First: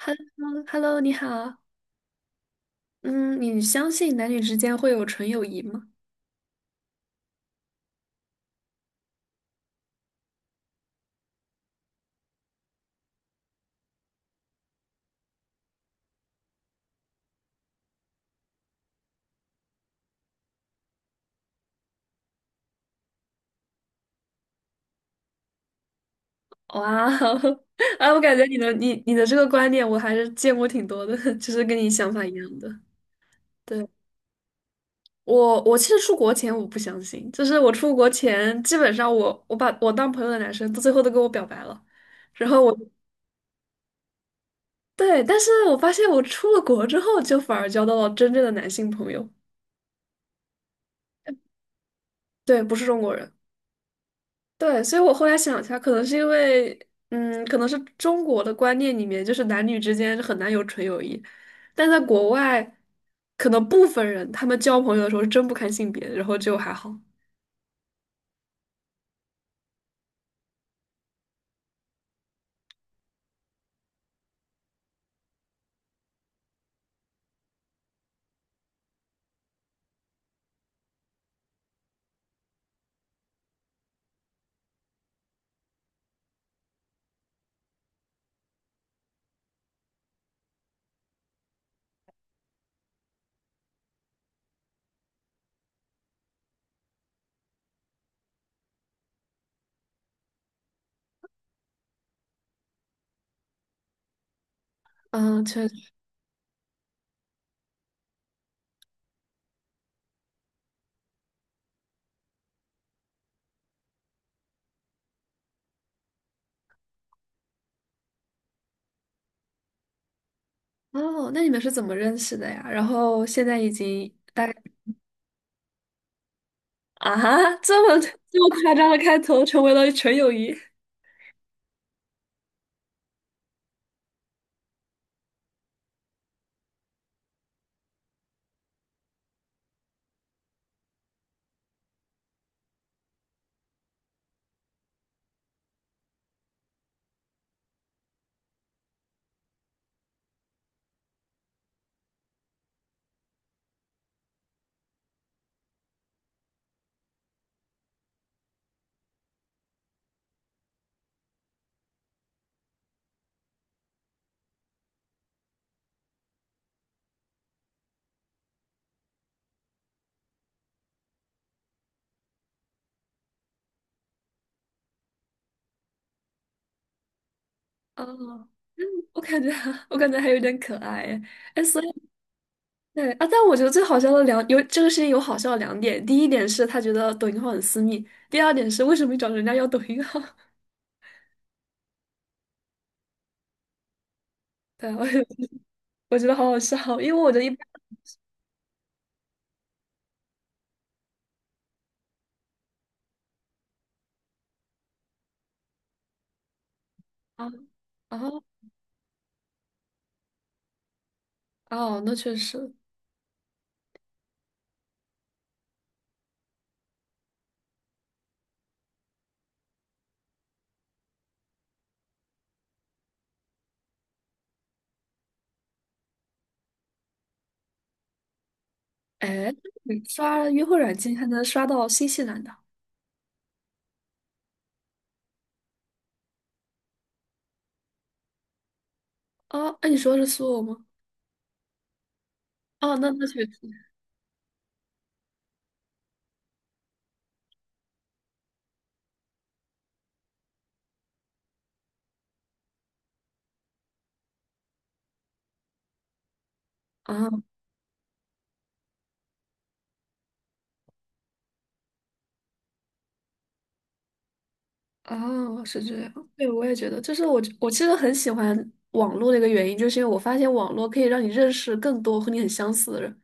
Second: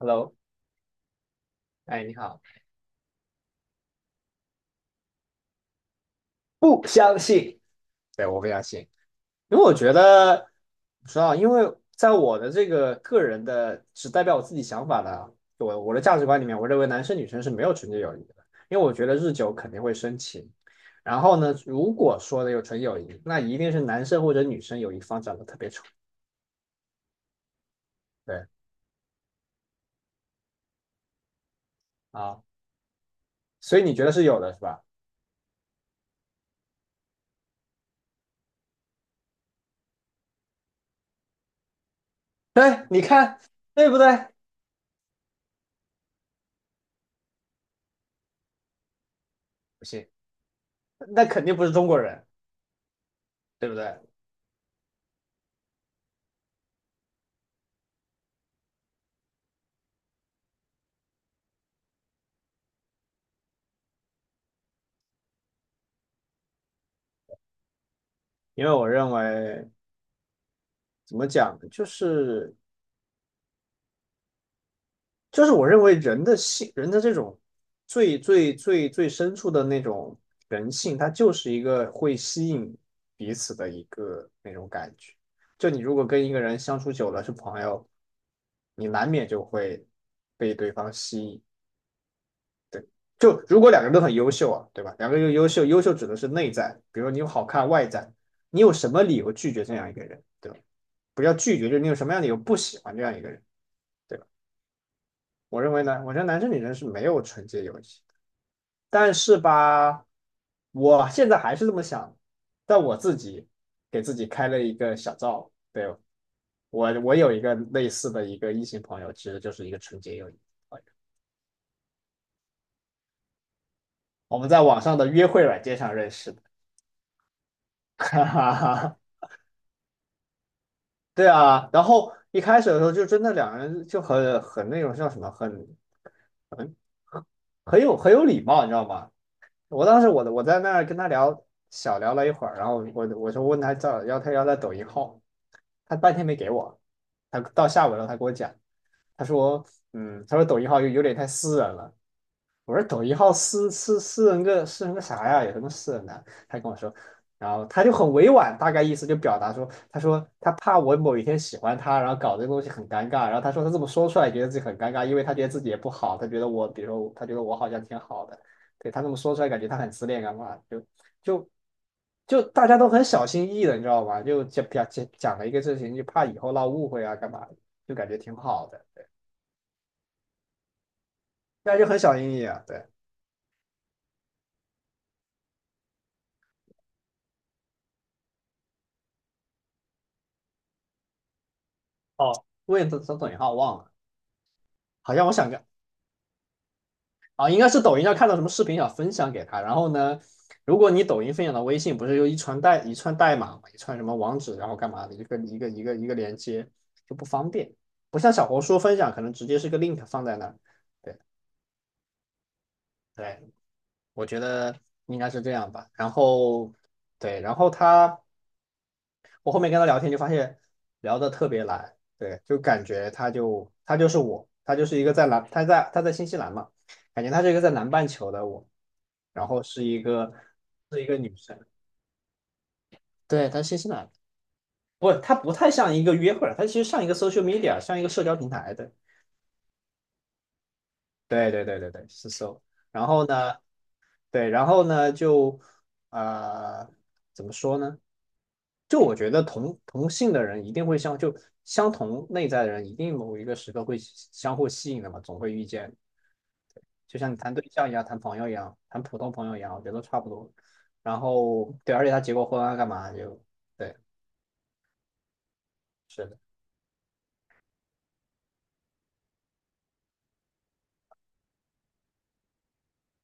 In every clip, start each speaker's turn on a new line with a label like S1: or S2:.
S1: Hello，
S2: 你好。
S1: 哎，你好。
S2: 嗯，你相信男女之间会有纯友谊吗？
S1: 不相信。对，我不相信。因为我觉得，不知道，因为在我的这个个人的只代表我自己想法的，我的价值观里面，我认为男生女生是没有纯洁友谊的，因为我觉得日久肯定会生情。然后呢，如果说的有纯友谊，那一定是男生或者女生有一方长得特别丑。
S2: 哇哦，啊，我感觉
S1: 对
S2: 你的这个观点我还是见过挺多的，就是跟你想法一
S1: 啊，
S2: 样的。
S1: 所以
S2: 对，
S1: 你觉得是有的是吧？
S2: 我其实出国前我不相信，就是我出国前基本上我把我当朋友的男生，到最后都跟我表白了，然后
S1: 对，你看对不对？
S2: 对，但是我发现我出了国之后，就反而交到了真正的男性朋友。
S1: 不信，那肯定不是中国人，
S2: 对，不是中国人。
S1: 对不对？
S2: 对，所以我后来想一下，可能是因为，嗯，可能是中国的观念里面，就是男女之间很难有纯友谊，但在国外，可能部分人他们交朋友的时候是真不看性别，然后就还好。
S1: 因为我认为。怎么讲呢？就是我认为人的性，人的这种最最最最深处的那种人性，它就是一个会吸引彼此的一个那种感觉。就你如果跟一个人相处久了是朋友，你难免就会被对方吸引。对，就如果两个人都很优秀啊，对吧？两个人优秀，优秀指的是内在，比如你有好看外在，你有什么理由拒绝这样一个人，对吧？不要拒绝，就是你有什么样的理由不喜欢这样一个人。对吧？
S2: 嗯，
S1: 我
S2: 确
S1: 认为
S2: 实。
S1: 呢，我觉得男生女生是没有纯洁友谊的。但是吧，我现在还是这么想，但我自己给自己开了一个小灶。对，我有一个类似的一个异性朋友，其实就是一个纯洁友谊朋友。
S2: 哦，那你们是怎么认识的呀？然后现在已经
S1: 我
S2: 大
S1: 们
S2: 概
S1: 在网上的约会软件上认识的。
S2: 啊，这么
S1: 哈
S2: 这么
S1: 哈
S2: 夸张的
S1: 哈，
S2: 开头，成为了纯友谊。
S1: 对啊。然后一开始的时候就真的两个人就很那种叫什么，很很有礼貌，你知道吗？我当时我在那儿跟他聊，小聊了一会儿，然后我就问他叫要他抖音号，他半天没给我，他到下午了他给我讲，他说他说抖音号有点太私人了。我说抖音号私人个啥呀？有什么私人的？他跟我说，然后他就很委婉，大概意思就表达说，他说他怕我某一天喜欢他，然后搞这个东西很尴尬。然后他说他这么说出来，觉得自己很尴尬，因为他觉得自己也不好，他觉得我，比如说他觉得我好像挺好的。对，他这么说出来，感觉他很自恋干嘛？就就大家都很小心翼翼的，你知道吗？就讲讲讲了一个事情，就怕以后闹误会啊，干嘛的，就感觉挺
S2: 哦，
S1: 好的，对。
S2: 我感觉 我感觉还有点可爱哎，哎
S1: 大家
S2: 所
S1: 就很
S2: 以。
S1: 小心翼翼啊，对。
S2: 对啊，但我觉得最好笑的两有这个事情有好笑的两点，第一点是他觉得抖音号很私密，第二点是为什么你找人家要抖音号？
S1: 哦，为什么抖音号忘了？
S2: 对，我觉
S1: 好
S2: 得
S1: 像我想 个
S2: 我觉得好好笑，因为我觉得
S1: 啊，
S2: 一般
S1: 应该是抖音上看到什么视频想分享给他。然后呢，如果你抖音分享到微信，不是有一串代码嘛，一串什么网址，然后干嘛的一个连接，就不
S2: 啊
S1: 方便。
S2: 啊
S1: 不像小红书分享可能直接是个 link 放在那儿。对
S2: 哦，那确实，
S1: 对，我觉得应该是这样吧。然后对，然后他。我后面跟他聊天就发现聊得特别来。对，就感觉他就他就是我，他就是一个在南，他在新西兰嘛，感觉他是一个在南半球的我，然
S2: 哎，
S1: 后是
S2: 你
S1: 一个
S2: 刷约会软
S1: 是一
S2: 件
S1: 个
S2: 还
S1: 女
S2: 能
S1: 生。
S2: 刷到新西兰的
S1: 对，他是新西兰的。不，他不太像一个约会儿，她其实像一个 social media，像一个社交平台的。
S2: 啊？哎，你说的是苏俄吗？
S1: 对对对对对，是 so。
S2: 哦，
S1: 然
S2: 那
S1: 后
S2: 确实
S1: 呢，对，然后呢，就呃，怎么说呢？就我觉得同性的人一定会相同内在的人，一定某一个时刻会相互吸引的嘛，总会遇见。就
S2: 啊，
S1: 像你谈对象一样，谈朋友一样，谈普通朋友一样，我觉得都差不多。然后对，而且他结过婚啊，干嘛就对，
S2: 是这样。
S1: 是的。
S2: 对，我也觉得，就是我其实很喜欢网络的一个原因，就是因为我发现网络可以让你认识更多和你很相似的人。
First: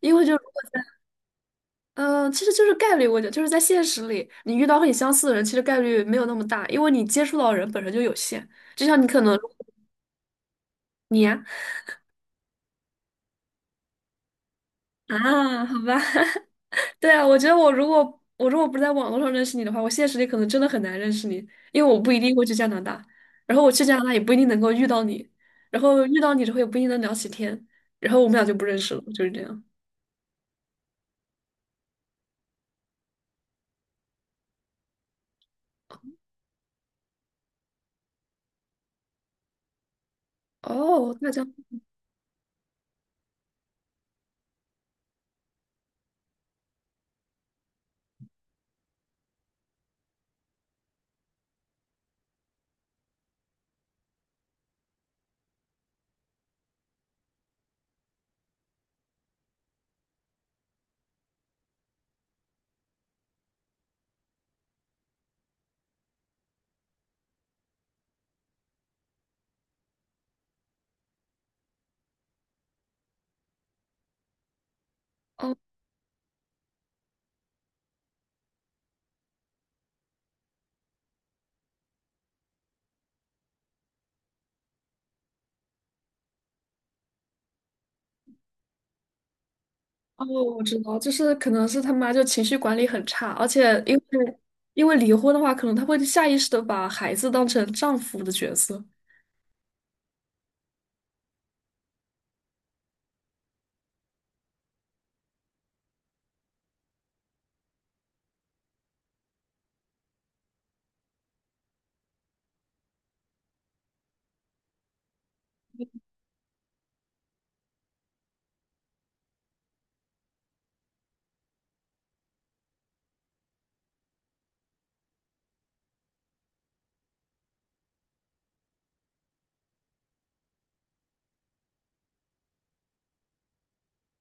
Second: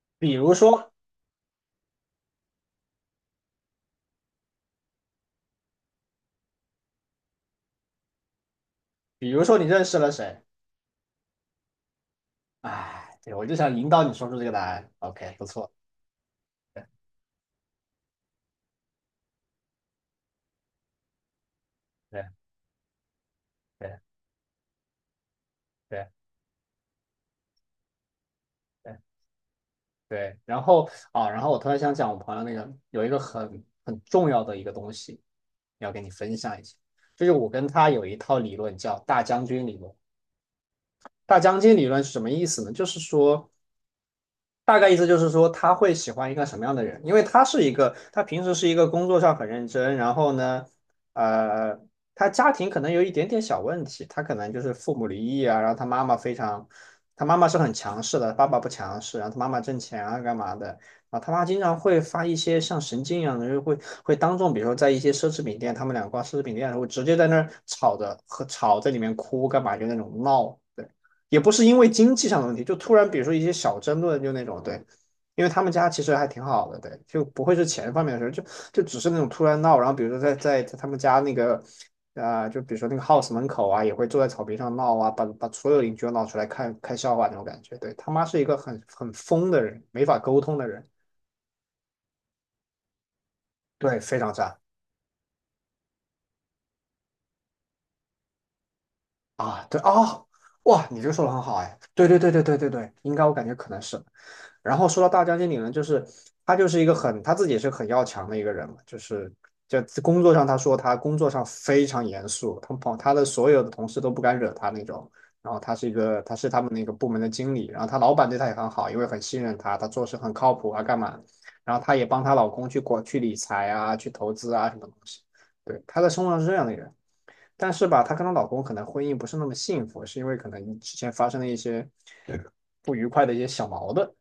S2: 因为就。
S1: 比如说，
S2: 嗯，其实就是概率问题，我觉得就是在现实里，你遇到和你相似的人，其实概率没有那么大，因为你接触到的人本身就有限。就像你可
S1: 比
S2: 能
S1: 如说你认识了谁？
S2: 你呀
S1: 哎，对，我就想引导你说出这个答案。
S2: 啊，
S1: OK，不
S2: 啊
S1: 错，
S2: 好吧，
S1: 对
S2: 对啊，我觉得我如果不是在网络上认识你的话，我现实里可能真的很难认识你，因为我不一定
S1: 对
S2: 会去加拿大，然后我去加拿大
S1: 对
S2: 也不一定能够遇到你，然后遇
S1: 对
S2: 到你之后也不一定能聊起天，然后我们俩就不认识
S1: 对。
S2: 了，就是这样。
S1: 对，然后啊，然后我突然想讲，我朋友那个有一个很重要的一个东西，要跟你分享一下，就是我跟他有一套理论叫大将军理论。
S2: 哦，那这
S1: 大
S2: 样，
S1: 将军理论是什么意思呢？就是说，大概意思就是说，他会喜欢一个什么样的人？因为他是一个，他平时是一个工作上很认真。然后呢，呃，他家庭可能有一点点小问题，他可能就是父母离异啊，然后他妈妈非常，他妈妈是很强势的，爸爸不强势，然后他妈妈挣钱啊，干嘛的？啊，他妈经常会发一些像神经一样的，会当众，比如说在一些奢侈品店，他们俩逛奢侈品店的时候，直接在那儿吵着和吵在里面哭干嘛，就那种闹。对，也不是因为经济上的问题，就突然比如说一些小争论，就那种对，因
S2: 哦，
S1: 为他们家其实还挺好的，对，就不会是钱方面的事儿，就只是那种突然闹。然后比如说在他们家那个就比如说那个 house 门口啊，也会坐在草坪上闹啊，把所有邻居都闹出来看看笑话那种感觉。对，他妈是一个很疯的人，没法
S2: 哦，
S1: 沟通
S2: 我
S1: 的
S2: 知
S1: 人。
S2: 道，就是可能是他妈就情绪管理很差，而且因
S1: 对，非常
S2: 为
S1: 渣
S2: 离婚的话，可能他会下意识的把孩子当成丈夫的角色。
S1: 啊。对啊，哦哇，你这个说的很好哎，对对对对对对对，应该我感觉可能是。然后说到大将军理呢，就是他就是一个很他自己也是很要强的一个人嘛。就工作上他说他工作上非常严肃，他的所有的同事都不敢惹他那种。然后他是一个他是他们那个部门的经理，然后他老板对他也很好，因为很信任他，他做事很靠谱啊，干嘛？然后他也帮她老公去理财啊，去投资啊，什么东西。对，他在生活上是这样的人。但是吧，她跟她老公可能婚姻不是那么幸福，是因为可能之前发生了一些不愉快的一些小矛盾。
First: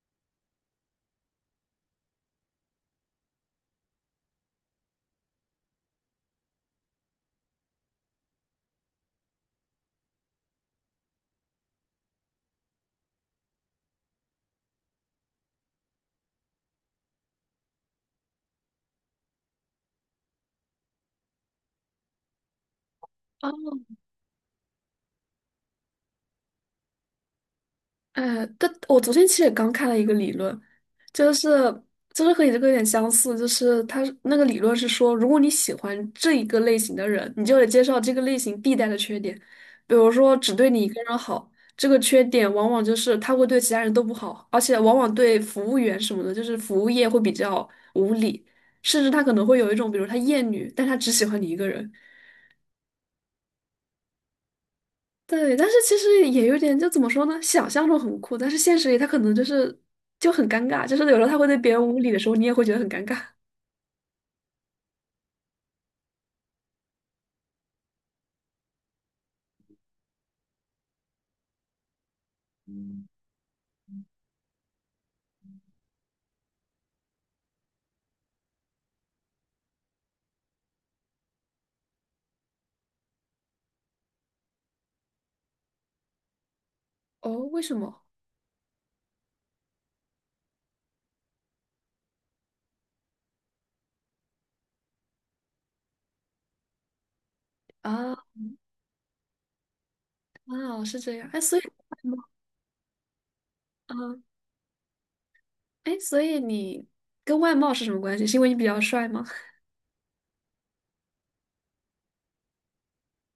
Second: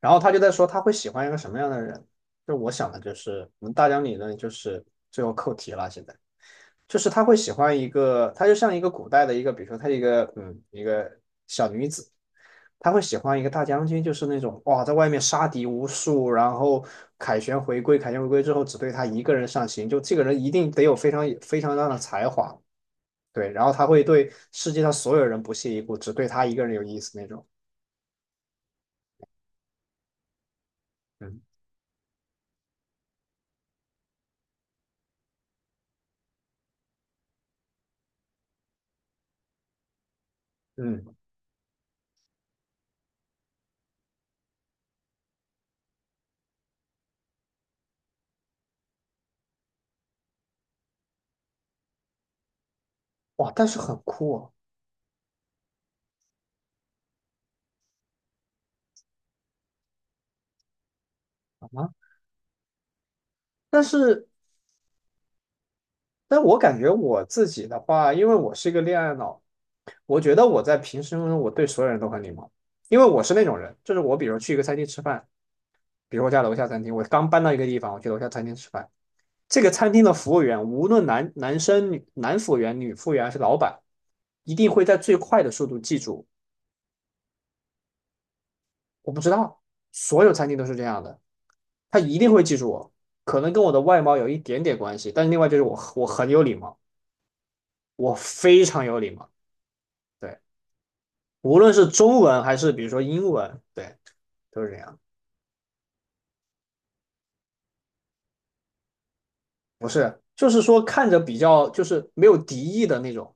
S1: 然后他就在说他会喜欢一个什么样的人。就我想的就是，我们大疆理论就是最后扣题了。现在就是他会喜欢一个，他就像一个古代的一个，比如说他一个一个小女子，他会喜欢一个大将军，就是那种哇在外面杀敌无数，然后凯旋回归，凯旋回归之后只对他一个人上行，就这个人一定得有非常非常大的才华。对，然后他会对世界上所有人不屑一顾，只对他一个人有意思那种。
S2: 哎，但我昨天其实也刚看了一个理论，就
S1: 嗯
S2: 是就是和你这个有点相似，就是他那个理论是说，如果你喜欢这一个类型的人，你就得接受这个类型必带的缺点，比如说只对你一个
S1: 嗯，
S2: 人好，这个缺点往往就是他会对其他人都不好，而且往往对服务员什么的，就是服务业会比较无理，甚至他可能会有一种，比如他厌女，但他只喜欢你一个人。
S1: 哇，但是很酷哦。
S2: 对，但是其实也有点，就怎么说呢？想象中很酷，但是现实里他可能就很尴尬，就是有时候他会对
S1: 啊！
S2: 别人
S1: 吗？
S2: 无理的时候，你也会觉得很尴尬。
S1: 但是，但我感觉我自己的话，因为我是一个恋爱脑，我觉得我在平时中我对所有人都很礼貌，因为我是那种人，就是我比如去一个餐厅吃饭，比如我家楼下餐厅，我刚搬到一个地方，我去楼下餐厅吃饭，这个餐厅的服务员，无论男生、男服务员、女服务员还是老板，一定会在最快的速度记住。
S2: 哦，为什么？
S1: 我不知道，所有餐厅都是这样的，他一定会记住我，可能跟我的外貌有一点点关系，但是另外就是我很有礼貌，我
S2: 啊，
S1: 非常有礼貌。对。
S2: 是这样。哎，所
S1: 无
S2: 以
S1: 论是
S2: 啊，
S1: 中文还是比如说英文，对，
S2: 嗯
S1: 都是这样。
S2: 哎，所以你跟外貌是什么关系？是因为你比较帅吗？
S1: 不是，就是说看着比较就是没有敌意的那种。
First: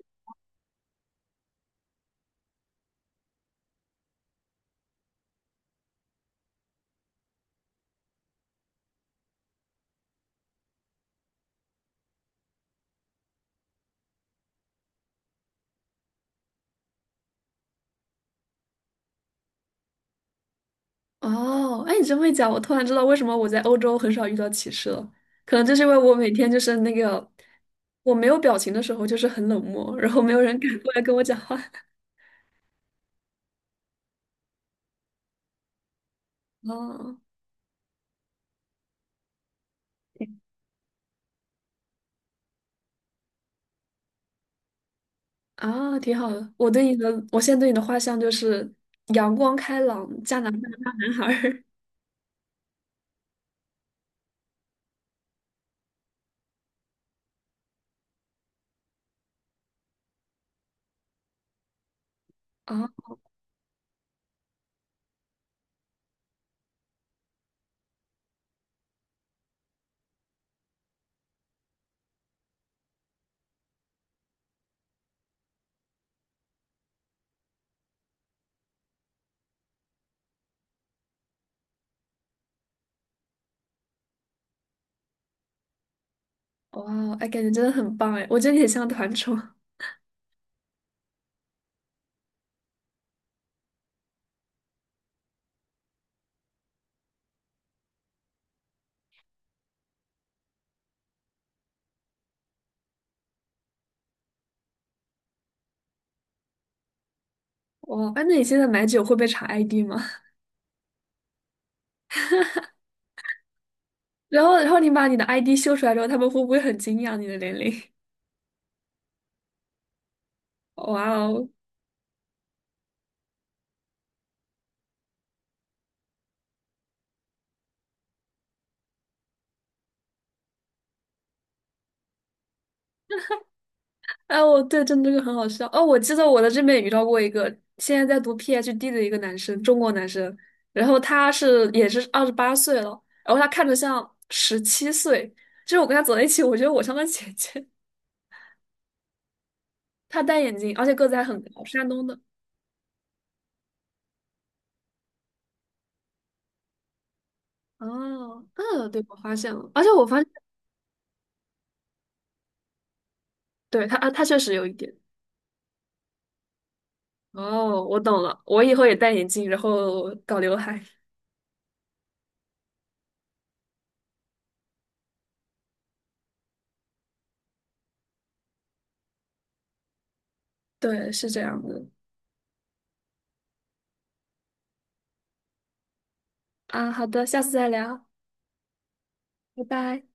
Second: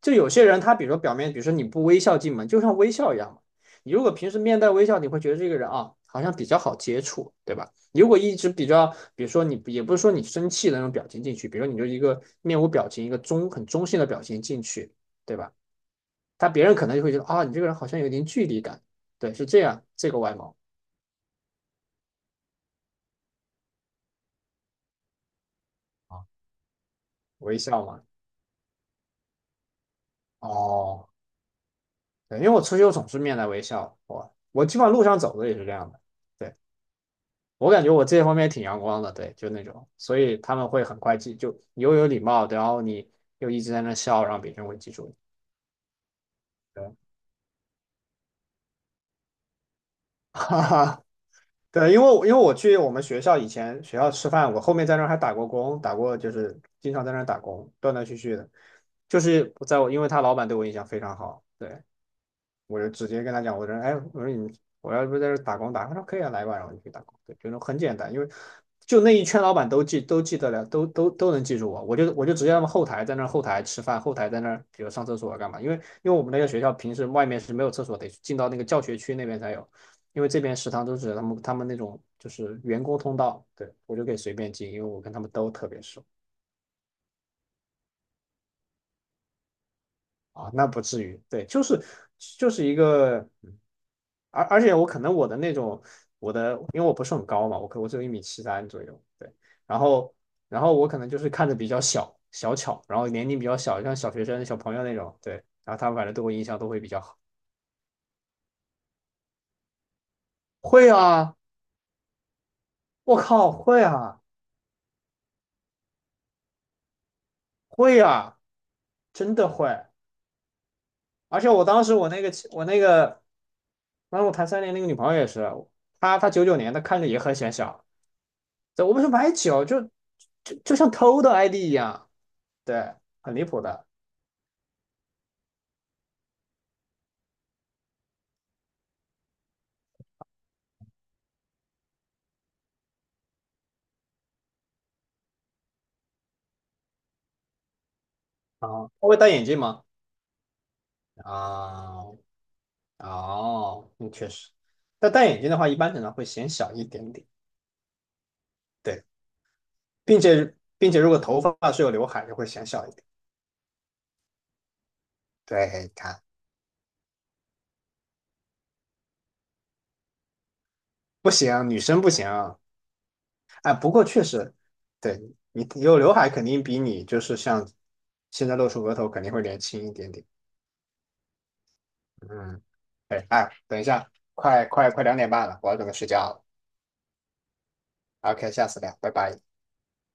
S1: 就有些人他比如说表面，比如说你不微笑进门，就像微笑一样嘛。你如果平时面带微笑，你会觉得这个人啊好像比较好接触，对吧？如果一直比较，比如说你也不是说你生气的那种表情进去，比如说你就一个面无表情，一个中很中性的表情进去，对吧？他别人可能就会觉得啊你这个人好像有点距离感，对，是这样，这个外貌
S2: 哦，哎，你这么一讲，我突然知道为什么我在欧洲很少遇到歧视了。可能就是因为我
S1: 啊，
S2: 每天就是那个
S1: 微笑嘛，
S2: 我没有表情的时候，就是很冷漠，然后没有人敢过来
S1: 哦。
S2: 跟我讲话。
S1: 对，因为我出去我总是面带微笑，我基本上路上走的也是这样的。对，
S2: 哦
S1: 我感觉我这方面挺阳光的，对，就那种，所以他们会很快记，就你又有礼貌，然后你又一直在那笑，然后别人会记住你。
S2: 啊，挺好的。我对
S1: 对，
S2: 你的，我现在对你的画像就是阳光开朗、加拿大
S1: 哈
S2: 大
S1: 哈，
S2: 男孩儿
S1: 对，因为我去我们学校以前学校吃饭，我后面在那儿还打过工，打过就是经常在那儿打工，断断续续的，就是在我因为他老板对我印象非常好，对，我
S2: 啊，
S1: 就直接跟他讲，我说，哎，我说你，我要不在这打工打他说可以啊，来吧，然后我就去打工，对，就是很简单，因为就那一圈老板都记得了，都能记住我，我就直接让他们后台在那儿后台吃饭，后台在那儿比如上厕所啊干嘛，因为我们那个学校平时外面是没有厕所，得进到那个教学区那边才有，因为这边食堂都是他们那种就是员工通道，对，我就可以随便进，因为我跟他们都特别熟。
S2: 哇哦，哎，感觉真的很棒哎，我觉得你很像团宠。哇
S1: 啊，那不至于，对，就是就是一个，嗯而且我可能我的那种我的，因为我不是很高嘛，我只有1米73左右，对，然后然后我可能就是看着比较小小巧，然后年龄比较小，像小学生小朋友那种，对，然后他们反正对我印象都会比较好。
S2: 哦，哎，那你现在买酒会被查 ID 吗？
S1: 会啊，我靠，会啊，
S2: 然后，然后你把你的 ID 秀出来之后，他们会不会很惊讶你的年龄？
S1: 会啊，真的会，
S2: 哇
S1: 而
S2: 哦！
S1: 且我那个，当时我谈3年那个女朋友也是，她99年的，看着也很显小。对，我们说买酒，就像偷的 ID 一样，对，很离谱的。
S2: 哎，我对，真的这个很好笑。哦，我记得我在这边也遇到过一个现在在读 PhD 的一个男生，中国男生，然后他是也是28岁了，然后他看着像17岁，就是我跟他走在一起，我觉得我像他姐姐。
S1: 啊，他会戴眼镜吗？
S2: 他戴眼镜，而且个子还很高，山
S1: 啊，
S2: 东的。
S1: 哦，嗯，确实，但戴眼镜的话，一般可能会显小一点点，
S2: 哦，对，
S1: 对，
S2: 我发现了，而且我发
S1: 并
S2: 现，
S1: 且并且如果头发是有刘海，就会显小一点。
S2: 对，他啊，他确实有一点。
S1: 对，你看
S2: 哦，我懂了，我以后也戴眼镜，然后搞刘海。
S1: 不行，女生不行。哎，不过确实，对你有刘海，肯定比你就是像现在露出额头，肯定会年轻一点点。
S2: 对，是这样的。
S1: 嗯，哎哎，等一下，快2点半了，我要准备睡觉了。
S2: 啊，好的，下次再聊，
S1: 好 OK，下次聊，拜拜。
S2: 拜拜。